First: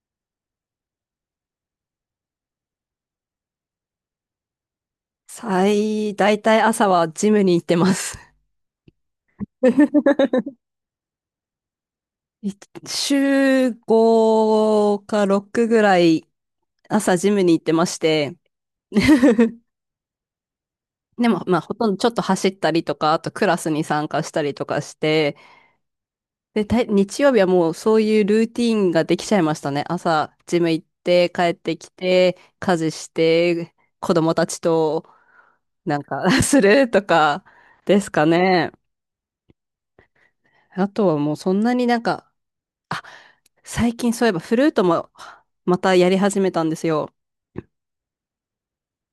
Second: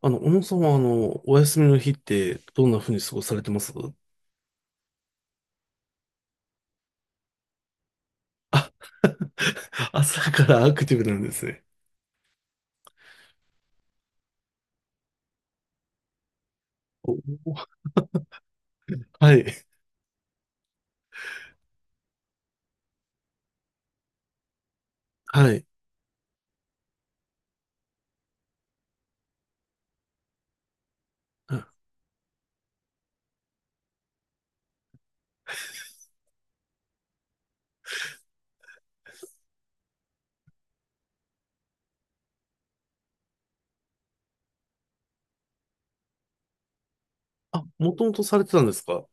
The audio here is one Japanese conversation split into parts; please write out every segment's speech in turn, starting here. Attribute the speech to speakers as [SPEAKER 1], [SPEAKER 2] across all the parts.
[SPEAKER 1] 小野さんは、お休みの日って、どんな風に過ごされてます
[SPEAKER 2] 最、大体朝はジムに行ってます。
[SPEAKER 1] 朝か らアクティブなんですね。
[SPEAKER 2] い週5か6ぐらい朝
[SPEAKER 1] お。
[SPEAKER 2] ジムに行っ
[SPEAKER 1] お。
[SPEAKER 2] てまして、
[SPEAKER 1] はい。
[SPEAKER 2] でも、まあ、ほとんどちょっと走ったりとか、あとクラスに参加したりとかして、
[SPEAKER 1] はい。
[SPEAKER 2] で、たい日曜日はもうそういうルーティーンができちゃいましたね。朝、ジム行って、帰ってきて、家事して、子供たちとなんか するとかですかね。あとはもうそんなになんか、最近そういえばフルートもまたやり始めたんですよ。
[SPEAKER 1] あ、もともとされてたんですか？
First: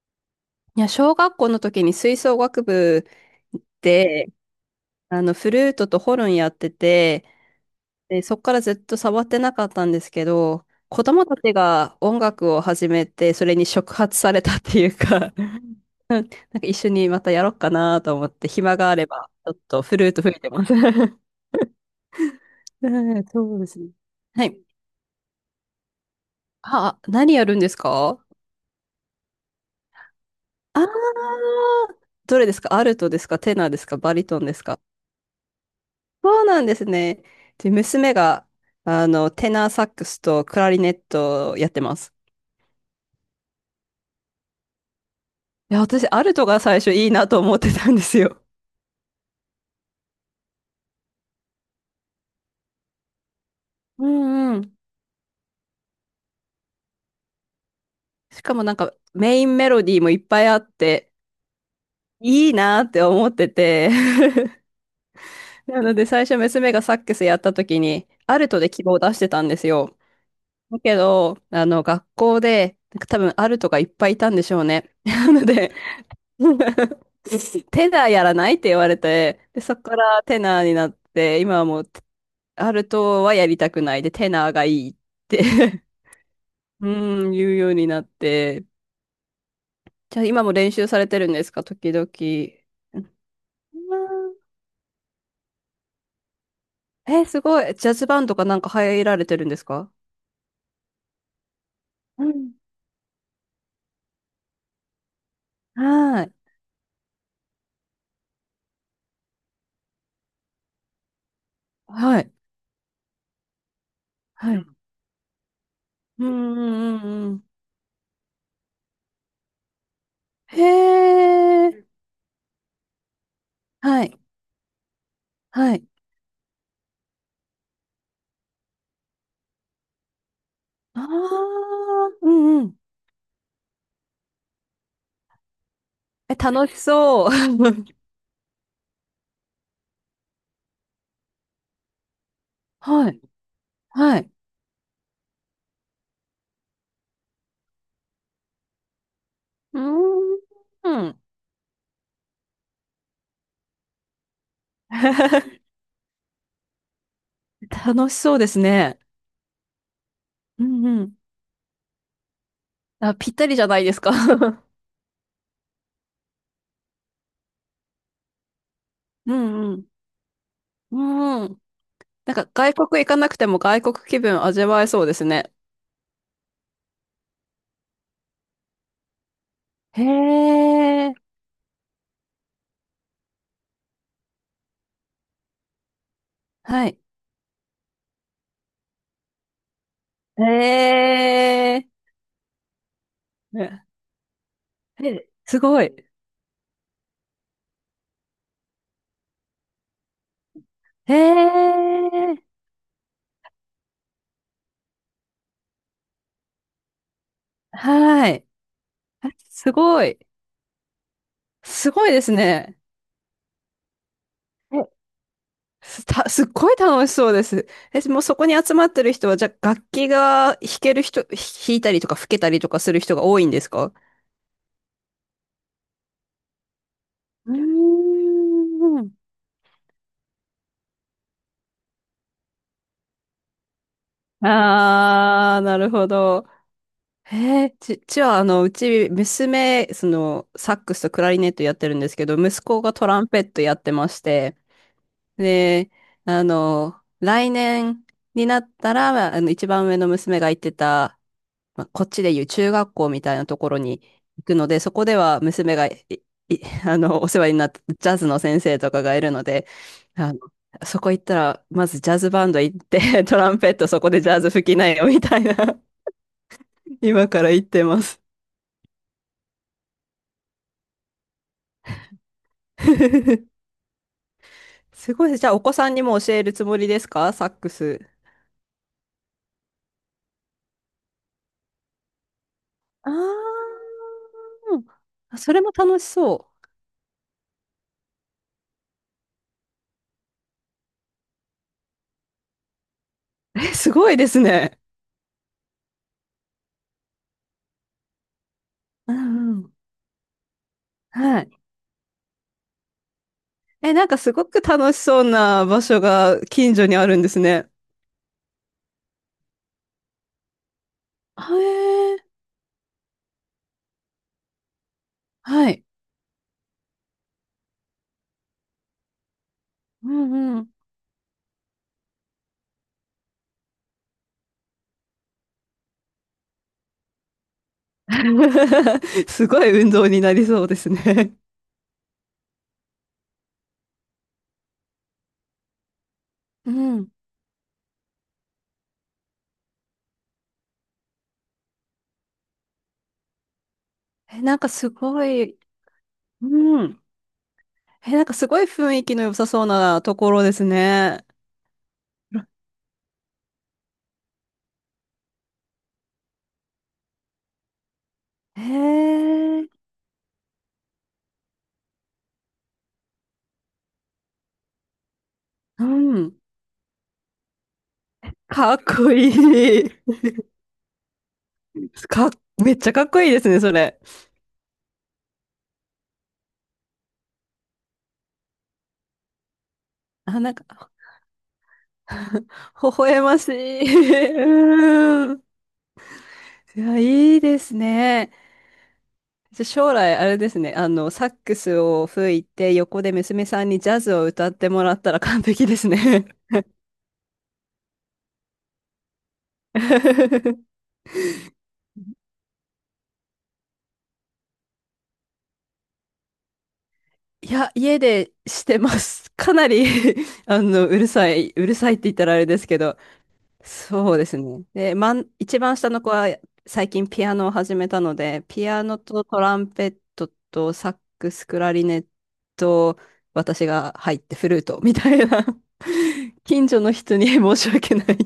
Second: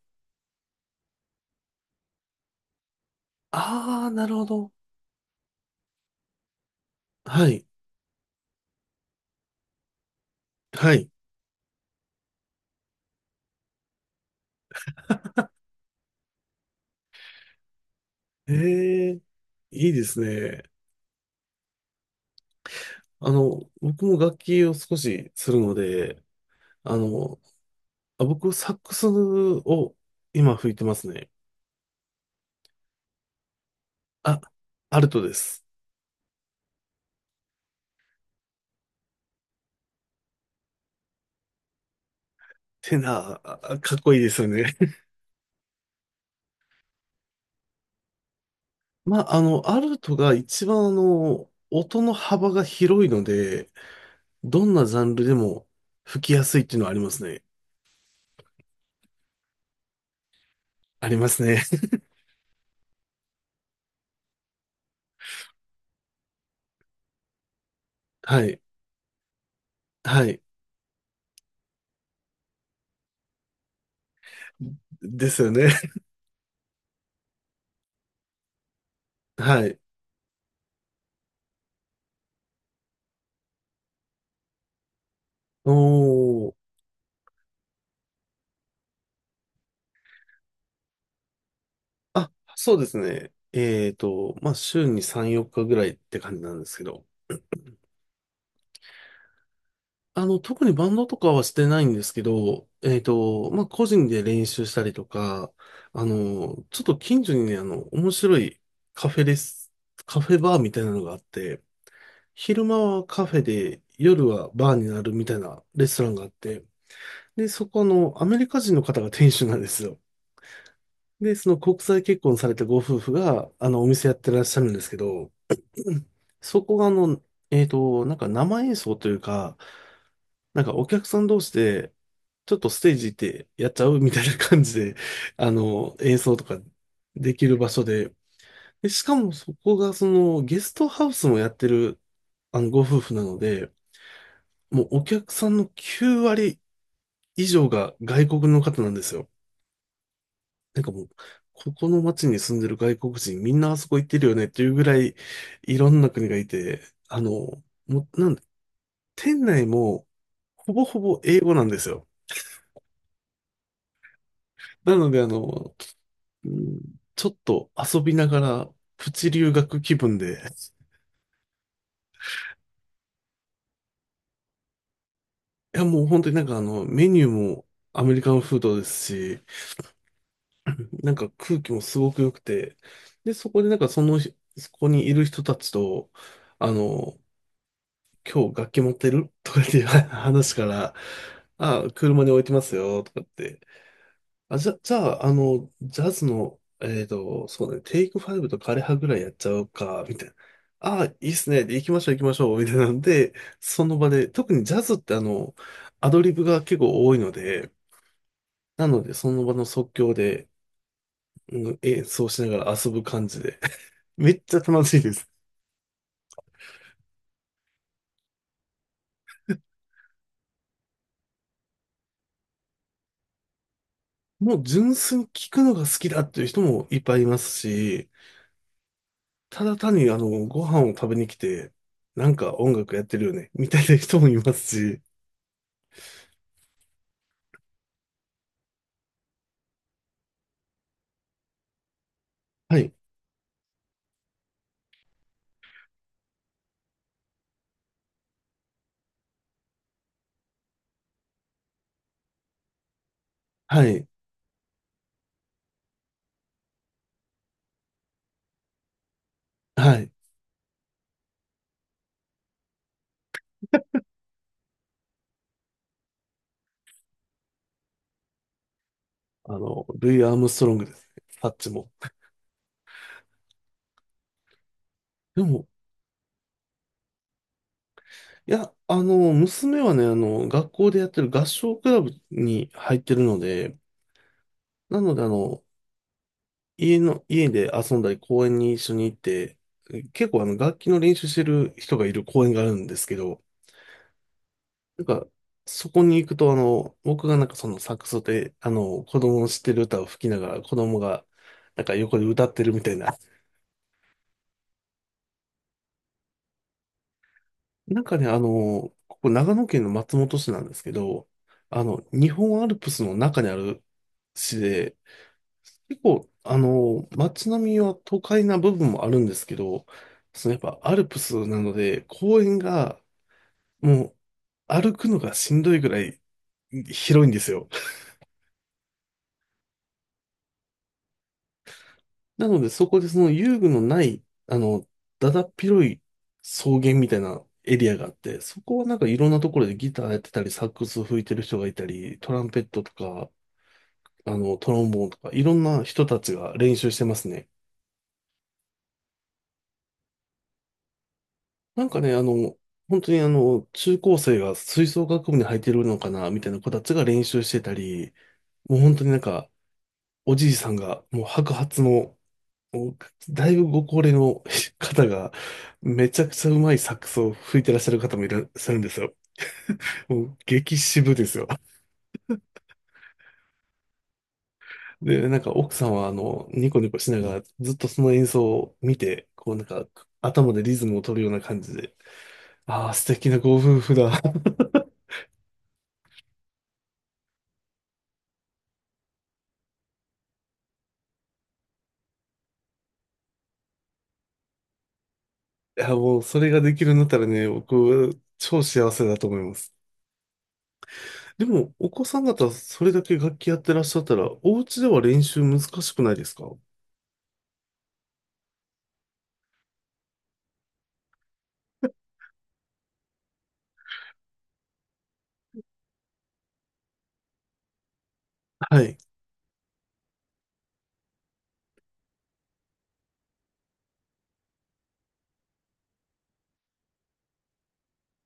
[SPEAKER 2] いや、小学校の時に吹奏楽部
[SPEAKER 1] ああー、な
[SPEAKER 2] で、
[SPEAKER 1] るほど。
[SPEAKER 2] あの、フルートとホルンやってて、
[SPEAKER 1] はい。
[SPEAKER 2] で、そっからずっと触ってなかったんですけど、
[SPEAKER 1] は
[SPEAKER 2] 子
[SPEAKER 1] い。
[SPEAKER 2] 供たちが音楽を始めて、それに触発されたっていうか、なんか一緒にまたやろうかなと思って、
[SPEAKER 1] え
[SPEAKER 2] 暇があれ
[SPEAKER 1] え、
[SPEAKER 2] ば、ちょっと
[SPEAKER 1] いい
[SPEAKER 2] フ
[SPEAKER 1] で
[SPEAKER 2] ルー
[SPEAKER 1] す
[SPEAKER 2] ト吹いて
[SPEAKER 1] ね。
[SPEAKER 2] ます。うんそうですね。
[SPEAKER 1] 僕も楽
[SPEAKER 2] はい。
[SPEAKER 1] 器を少しするので、あ
[SPEAKER 2] あ、何
[SPEAKER 1] の、
[SPEAKER 2] やるんですか？
[SPEAKER 1] あ、僕、サックスを今吹い
[SPEAKER 2] あ
[SPEAKER 1] て
[SPEAKER 2] あー、
[SPEAKER 1] ますね。
[SPEAKER 2] どれですか？アルトですか？テナーですか？バリト
[SPEAKER 1] あ、
[SPEAKER 2] ンですか？
[SPEAKER 1] アルトです。
[SPEAKER 2] そうなんですね。で、娘が、あの、テナーサックスとクラリネットをやってます。
[SPEAKER 1] てな、あかっこいいですよね。
[SPEAKER 2] いや、私、アルトが最初いいなと思ってたんですよ。
[SPEAKER 1] まあ、アルトが一番音の幅が広いので、
[SPEAKER 2] うんう
[SPEAKER 1] どん
[SPEAKER 2] ん。
[SPEAKER 1] なジャンルでも吹きやすいっていうのはありますね。
[SPEAKER 2] しかもなんか、メインメロディーもいっぱいあっ
[SPEAKER 1] あ
[SPEAKER 2] て、
[SPEAKER 1] りますね。
[SPEAKER 2] いいなって思ってて。なので、最初娘がサックスやった時に、ア
[SPEAKER 1] は
[SPEAKER 2] ルト
[SPEAKER 1] い。
[SPEAKER 2] で希望を出してたんですよ。
[SPEAKER 1] はい。
[SPEAKER 2] だけど、あの、学校で、なんか多分アルトがいっぱいいたんでしょうね。
[SPEAKER 1] で
[SPEAKER 2] な
[SPEAKER 1] す
[SPEAKER 2] の
[SPEAKER 1] よね。
[SPEAKER 2] で、テナーやらないって言われて、で、
[SPEAKER 1] は
[SPEAKER 2] そ
[SPEAKER 1] い。
[SPEAKER 2] こからテナーになって、今はもう、アルトはやりたくないで、テナーがいいって
[SPEAKER 1] おー。
[SPEAKER 2] 言うようになって、じゃあ今も練習されてるんですか、時々。
[SPEAKER 1] あ、そうです
[SPEAKER 2] う
[SPEAKER 1] ね。
[SPEAKER 2] ん。
[SPEAKER 1] まあ、週に3、4日ぐらいって感じなんですけど。
[SPEAKER 2] え、すごい。ジャズバンドかなんか入られてるんですか？
[SPEAKER 1] 特にバンドとかはしてないんですけ
[SPEAKER 2] うん。
[SPEAKER 1] ど、まあ、個人で練習したりとか、
[SPEAKER 2] はい。
[SPEAKER 1] ちょっと近所にね、面白いカフェです。カフェバーみたいなのがあって、
[SPEAKER 2] はい。
[SPEAKER 1] 昼間はカフェで、夜は
[SPEAKER 2] はい。
[SPEAKER 1] バーになるみたいなレストランが
[SPEAKER 2] う
[SPEAKER 1] あ
[SPEAKER 2] ん
[SPEAKER 1] っ
[SPEAKER 2] う
[SPEAKER 1] て、
[SPEAKER 2] んうんうん。
[SPEAKER 1] で、そこの、アメリカ人の方が店主なんですよ。
[SPEAKER 2] へ
[SPEAKER 1] で、その国
[SPEAKER 2] え。
[SPEAKER 1] 際結婚されたご夫婦が、お
[SPEAKER 2] は
[SPEAKER 1] 店やっ
[SPEAKER 2] い。
[SPEAKER 1] てらっしゃるんですけど、
[SPEAKER 2] はい。
[SPEAKER 1] そこがあの、なんか生演奏というか、なんかお
[SPEAKER 2] あ
[SPEAKER 1] 客さん同士
[SPEAKER 2] あ。
[SPEAKER 1] で、
[SPEAKER 2] う
[SPEAKER 1] ちょ
[SPEAKER 2] ん
[SPEAKER 1] っ
[SPEAKER 2] う
[SPEAKER 1] と
[SPEAKER 2] ん。
[SPEAKER 1] ステージ行ってやっちゃうみたいな感じで、演
[SPEAKER 2] え、
[SPEAKER 1] 奏とか
[SPEAKER 2] 楽しそう。
[SPEAKER 1] できる場所 で、で、しかもそこがそのゲストハウスもやってる、ご夫
[SPEAKER 2] は
[SPEAKER 1] 婦
[SPEAKER 2] い。
[SPEAKER 1] なので、
[SPEAKER 2] はい。
[SPEAKER 1] もうお客さんの9割以上が外国の方なんですよ。
[SPEAKER 2] う
[SPEAKER 1] なん
[SPEAKER 2] ー
[SPEAKER 1] かもう、
[SPEAKER 2] ん。
[SPEAKER 1] ここの街に住んでる外国人みんなあそこ行ってるよねっていうぐらい いろんな国がいて、あの、も
[SPEAKER 2] 楽し
[SPEAKER 1] う、な
[SPEAKER 2] そ
[SPEAKER 1] ん、
[SPEAKER 2] うですね。
[SPEAKER 1] 店内も
[SPEAKER 2] う
[SPEAKER 1] ほぼ
[SPEAKER 2] ん
[SPEAKER 1] ほ
[SPEAKER 2] うん。
[SPEAKER 1] ぼ英語なんですよ。
[SPEAKER 2] あ、ぴったりじゃないですか。
[SPEAKER 1] なので、あの、うん、ちょっと遊びながら、プチ
[SPEAKER 2] う
[SPEAKER 1] 留
[SPEAKER 2] んう
[SPEAKER 1] 学
[SPEAKER 2] ん。
[SPEAKER 1] 気分で、
[SPEAKER 2] うん。なんか外国行かなくても外国気分味わえそうですね。
[SPEAKER 1] いやもう本当になんかあの、メニューもアメリカンフードですし、
[SPEAKER 2] へ
[SPEAKER 1] なん
[SPEAKER 2] え。
[SPEAKER 1] か空気もすごく良くて、で、そこでなんかその、そこにいる人たちと、あ
[SPEAKER 2] はい。
[SPEAKER 1] の、今日楽器持ってるとかっていう
[SPEAKER 2] へ
[SPEAKER 1] 話から、あ、
[SPEAKER 2] え。
[SPEAKER 1] 車に置いてますよ、とかって
[SPEAKER 2] ね。
[SPEAKER 1] あ、じゃ、じゃあ、
[SPEAKER 2] えすごい。
[SPEAKER 1] ジャズの、そうだね、テイクファイブと枯葉ぐらいやっちゃうか、みたいな。ああ、
[SPEAKER 2] へ
[SPEAKER 1] いいっすね。で、行きましょう、行きま
[SPEAKER 2] え。
[SPEAKER 1] しょう、みたいなんで、その場で、特にジャズってあの、アドリブが結構多いので、
[SPEAKER 2] はい。
[SPEAKER 1] なので、
[SPEAKER 2] あ、
[SPEAKER 1] その場の
[SPEAKER 2] す
[SPEAKER 1] 即
[SPEAKER 2] ご
[SPEAKER 1] 興
[SPEAKER 2] い。
[SPEAKER 1] で、うん、
[SPEAKER 2] す
[SPEAKER 1] 演
[SPEAKER 2] ごいで
[SPEAKER 1] 奏
[SPEAKER 2] す
[SPEAKER 1] しながら
[SPEAKER 2] ね。
[SPEAKER 1] 遊ぶ感じで、めっちゃ楽しいです。
[SPEAKER 2] す た、すっごい楽しそうです。え、もうそこに集まってる人は、じゃあ楽器が弾ける人、弾いたりとか吹けたりとかする人が多いんですか？
[SPEAKER 1] もう純粋に聞くのが好きだっていう人もいっぱいいま
[SPEAKER 2] う
[SPEAKER 1] す
[SPEAKER 2] ー
[SPEAKER 1] し、
[SPEAKER 2] ん。
[SPEAKER 1] ただ単にあの、ご飯を食べに来て、なんか音楽やってるよね、みたいな人もいますし、
[SPEAKER 2] あー、なるほど。へえ、ち、ちは、あの、うち、娘、その、サックスとクラリネットやってるんですけど、息
[SPEAKER 1] は
[SPEAKER 2] 子
[SPEAKER 1] い。
[SPEAKER 2] がトランペットやってまして、で、あの、来年になったら、あの、一番上の娘が行ってた、まあ、こっちでいう中学校みたいなところ
[SPEAKER 1] は
[SPEAKER 2] に
[SPEAKER 1] い。
[SPEAKER 2] 行くので、そこでは娘がい、い あの、お世話になったジャズの先生とかがいるので、
[SPEAKER 1] はい。
[SPEAKER 2] あの、そこ行ったら、まずジャズバンド行って、トランペットそこでジャズ吹きなよ、みたいな、今から言ってます。
[SPEAKER 1] ルイ・アームストロングですね。サッチも。
[SPEAKER 2] すごいです。
[SPEAKER 1] で
[SPEAKER 2] じゃあ、お
[SPEAKER 1] も、
[SPEAKER 2] 子さんにも教えるつもりですか？サックス。
[SPEAKER 1] いや、娘はね、学校でやってる合唱クラブに入っ
[SPEAKER 2] あ
[SPEAKER 1] て
[SPEAKER 2] ー、
[SPEAKER 1] るので、なので、
[SPEAKER 2] それも楽しそ
[SPEAKER 1] 家で遊んだり、公園に一緒に行って、結構、楽器の練習してる人がいる公園があるんですけど、
[SPEAKER 2] う。え、すごいですね。
[SPEAKER 1] なんか、そこに行くと、僕がなんかそのサックスで、
[SPEAKER 2] う
[SPEAKER 1] 子供の
[SPEAKER 2] ん
[SPEAKER 1] 知っ
[SPEAKER 2] う
[SPEAKER 1] て
[SPEAKER 2] ん。
[SPEAKER 1] る歌を吹きながら、子供が、
[SPEAKER 2] はい。
[SPEAKER 1] なんか横で歌ってるみたいな。
[SPEAKER 2] え、なんかすごく楽しそうな場所が近所にあるんですね。
[SPEAKER 1] なんかね、ここ長野県の松本市なんですけど、
[SPEAKER 2] あ、へえ、
[SPEAKER 1] 日本アルプスの中にある市で、
[SPEAKER 2] はい。
[SPEAKER 1] 結構、街並みは都会な部分もあるんですけど、
[SPEAKER 2] う
[SPEAKER 1] その
[SPEAKER 2] ん
[SPEAKER 1] やっ
[SPEAKER 2] うん。
[SPEAKER 1] ぱアルプスなので、公園がもう歩くのがしんどいぐらい広いんですよ。
[SPEAKER 2] すごい運動になりそうですね。
[SPEAKER 1] なので、そこでその遊具のない、あの、だだっ広い草
[SPEAKER 2] う
[SPEAKER 1] 原み
[SPEAKER 2] ん。
[SPEAKER 1] たいなエリアがあって、そこはなんかいろんなところでギターやってたり、サックス吹いてる人がいたり、トランペットとか、
[SPEAKER 2] え、なんか
[SPEAKER 1] トロ
[SPEAKER 2] す
[SPEAKER 1] ンボーンと
[SPEAKER 2] ご
[SPEAKER 1] か、いろ
[SPEAKER 2] い、
[SPEAKER 1] んな人たちが練
[SPEAKER 2] う
[SPEAKER 1] 習し
[SPEAKER 2] ん。
[SPEAKER 1] てますね。
[SPEAKER 2] え、なんかすごい雰囲気の良さそうなところですね。
[SPEAKER 1] なんかね、本当にあの、中高生が吹奏楽部に入ってるのかな、みたいな子たちが練習してたり、
[SPEAKER 2] へ
[SPEAKER 1] もう本当になんか、
[SPEAKER 2] え、
[SPEAKER 1] おじいさんがもう白髪のもうだいぶご高齢の 方が、
[SPEAKER 2] う
[SPEAKER 1] めちゃく
[SPEAKER 2] ん。
[SPEAKER 1] ちゃうまいサックスを吹いてらっしゃる方もいらっしゃ
[SPEAKER 2] かっ
[SPEAKER 1] るんです
[SPEAKER 2] こ
[SPEAKER 1] よ。
[SPEAKER 2] いい。
[SPEAKER 1] もう激渋ですよ。
[SPEAKER 2] かっ、めっちゃかっこいいですね、それ。
[SPEAKER 1] で、なんか奥さんは、ニコニコしながら、ずっとその演奏を見て、こうなんか、
[SPEAKER 2] あ、な
[SPEAKER 1] 頭
[SPEAKER 2] ん
[SPEAKER 1] でリズ
[SPEAKER 2] か
[SPEAKER 1] ムを取るような感じで、あ
[SPEAKER 2] 微
[SPEAKER 1] あ、素
[SPEAKER 2] 笑
[SPEAKER 1] 敵
[SPEAKER 2] ま
[SPEAKER 1] な
[SPEAKER 2] し
[SPEAKER 1] ご夫
[SPEAKER 2] い。
[SPEAKER 1] 婦だ。
[SPEAKER 2] うん。いや、いいですね。じゃあ将来、あれですね、あの、サックスを吹いて、横で娘さんにジャズを歌ってもらったら完璧で
[SPEAKER 1] い
[SPEAKER 2] す
[SPEAKER 1] や、もう
[SPEAKER 2] ね。
[SPEAKER 1] それができるんだったらね、僕、超幸せだと思います。でも、お子さん方、それだけ楽器やってらっしゃったら、お家では練習難しくないですか？
[SPEAKER 2] いや、家でしてます。かなり あの、うるさい、うるさいって言ったらあれですけど、そうですね。で、まん、一番下の子は最近ピアノを始めたので、ピ
[SPEAKER 1] は
[SPEAKER 2] ア
[SPEAKER 1] い。
[SPEAKER 2] ノとトランペットとサックス、クラリネット、私が入ってフルートみたいな、近所の人に申し訳ない。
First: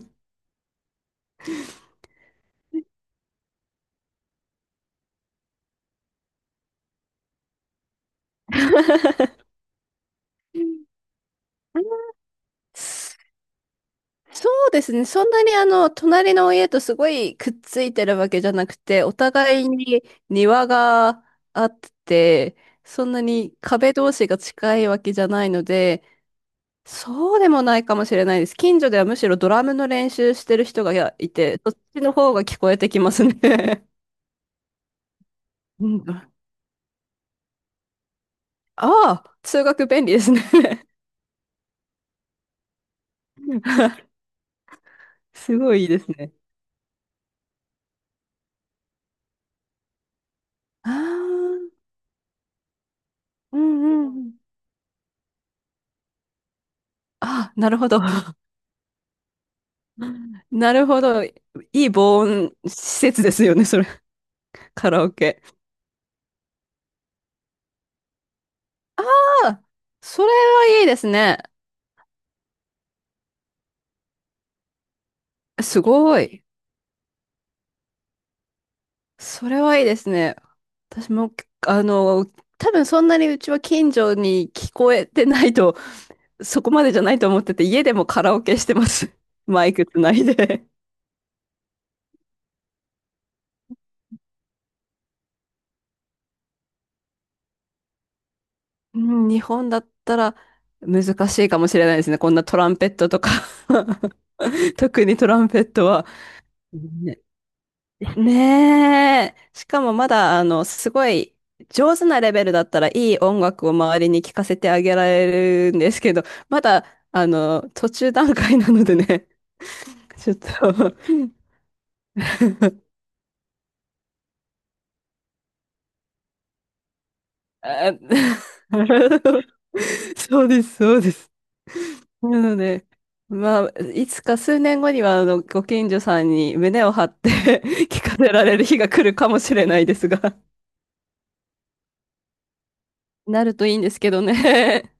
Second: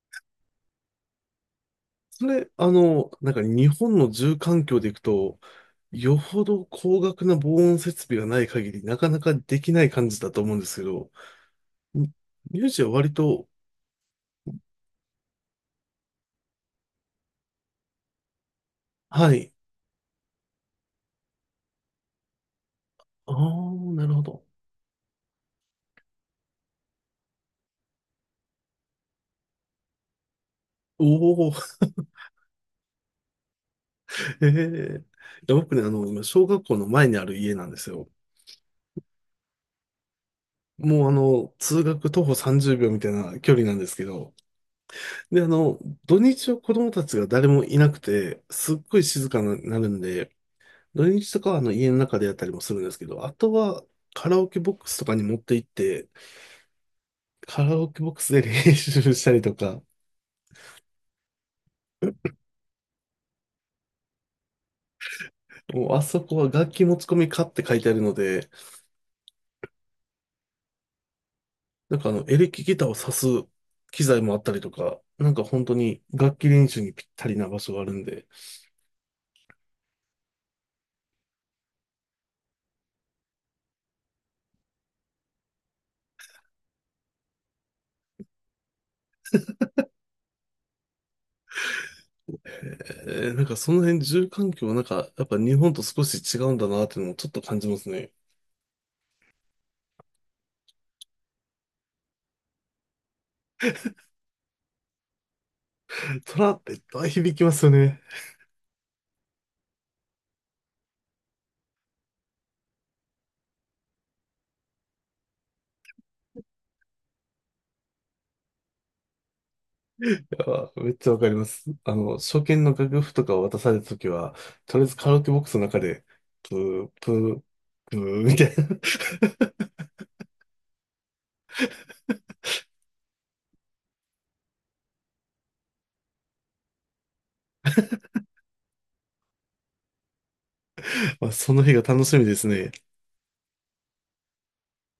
[SPEAKER 1] それ、なんか日本の住環境でいくと、よほど高額な防音設備がない限り、なかなかできない感じだと思うんですけど、ミミュージは割と、
[SPEAKER 2] そうですね。そんなにあの、隣の家とすごいくっついてるわけじゃなくて、お
[SPEAKER 1] はい。
[SPEAKER 2] 互いに庭があって、そんな
[SPEAKER 1] ああ、
[SPEAKER 2] に壁
[SPEAKER 1] な
[SPEAKER 2] 同
[SPEAKER 1] るほ
[SPEAKER 2] 士が
[SPEAKER 1] ど。
[SPEAKER 2] 近いわけじゃないので、そうでもないかもしれないです。近所ではむしろドラムの練習してる人
[SPEAKER 1] お
[SPEAKER 2] がい
[SPEAKER 1] お、
[SPEAKER 2] て、そっちの方が聞こえてきますね。
[SPEAKER 1] ええ。いや僕 ね、
[SPEAKER 2] うん、
[SPEAKER 1] 今、小学校の前にある家なんですよ。
[SPEAKER 2] ああ、通学便利ですね。
[SPEAKER 1] もう、通学徒歩30秒みたいな距離なんですけ ど、で、あ
[SPEAKER 2] すご
[SPEAKER 1] の、
[SPEAKER 2] いいいです
[SPEAKER 1] 土
[SPEAKER 2] ね。
[SPEAKER 1] 日は子供たちが誰もいなくて、すっごい静かになるんで、
[SPEAKER 2] あ
[SPEAKER 1] 土日とかは
[SPEAKER 2] あ、
[SPEAKER 1] あの家の中でやったりもするんですけど、あと
[SPEAKER 2] う
[SPEAKER 1] は
[SPEAKER 2] んうんう
[SPEAKER 1] カ
[SPEAKER 2] ん。
[SPEAKER 1] ラオケボックスとかに持って行って、
[SPEAKER 2] ああ、
[SPEAKER 1] カ
[SPEAKER 2] な
[SPEAKER 1] ラ
[SPEAKER 2] るほ
[SPEAKER 1] オ
[SPEAKER 2] ど。
[SPEAKER 1] ケボックスで練習したりとか、
[SPEAKER 2] なるほど。いい防音施設ですよね、それ。カラオケ。
[SPEAKER 1] もうあそこは楽器持ち込みかって書いてあるので、
[SPEAKER 2] ああ、それはいいですね。
[SPEAKER 1] なんかあのエレキギターを挿す機材もあったりとか、なんか本当
[SPEAKER 2] す
[SPEAKER 1] に
[SPEAKER 2] ご
[SPEAKER 1] 楽
[SPEAKER 2] い。
[SPEAKER 1] 器練習にぴったりな場所があるんで、
[SPEAKER 2] それはいいですね。私も、あの、多分そんなにうちは近所に聞こえてないと、そこまでじゃないと思ってて、家でもカラオケしてます。マイクつないで。
[SPEAKER 1] えーなんかその辺住環境なんかやっぱ日本と少し違うんだなっていうのもちょっと感じますね。
[SPEAKER 2] うん、日本だったら難しいかもしれないですね。こんなトランペットとか 特にトランペットは。
[SPEAKER 1] トラっていっぱい
[SPEAKER 2] ね。
[SPEAKER 1] 響きますよね。
[SPEAKER 2] ねえ。しかもまだ、あの、すごい上手なレベルだったらいい音楽を周りに聴かせてあげられるんですけど、まだ、あの、途中段階なのでね、ちょっと
[SPEAKER 1] あめっちゃ わかります。初見の楽譜とかを渡されたときは、とりあえずカラオケボックスの中で、プー、プー、
[SPEAKER 2] あ
[SPEAKER 1] プ ーみたいな。
[SPEAKER 2] そうです、そうです。なので、まあ、いつか数年後には、あの、ご近所さんに胸を張って 聞かせられる日が来るかもしれないですが、
[SPEAKER 1] まあ、その日が楽しみですね。
[SPEAKER 2] なるといいんですけどね。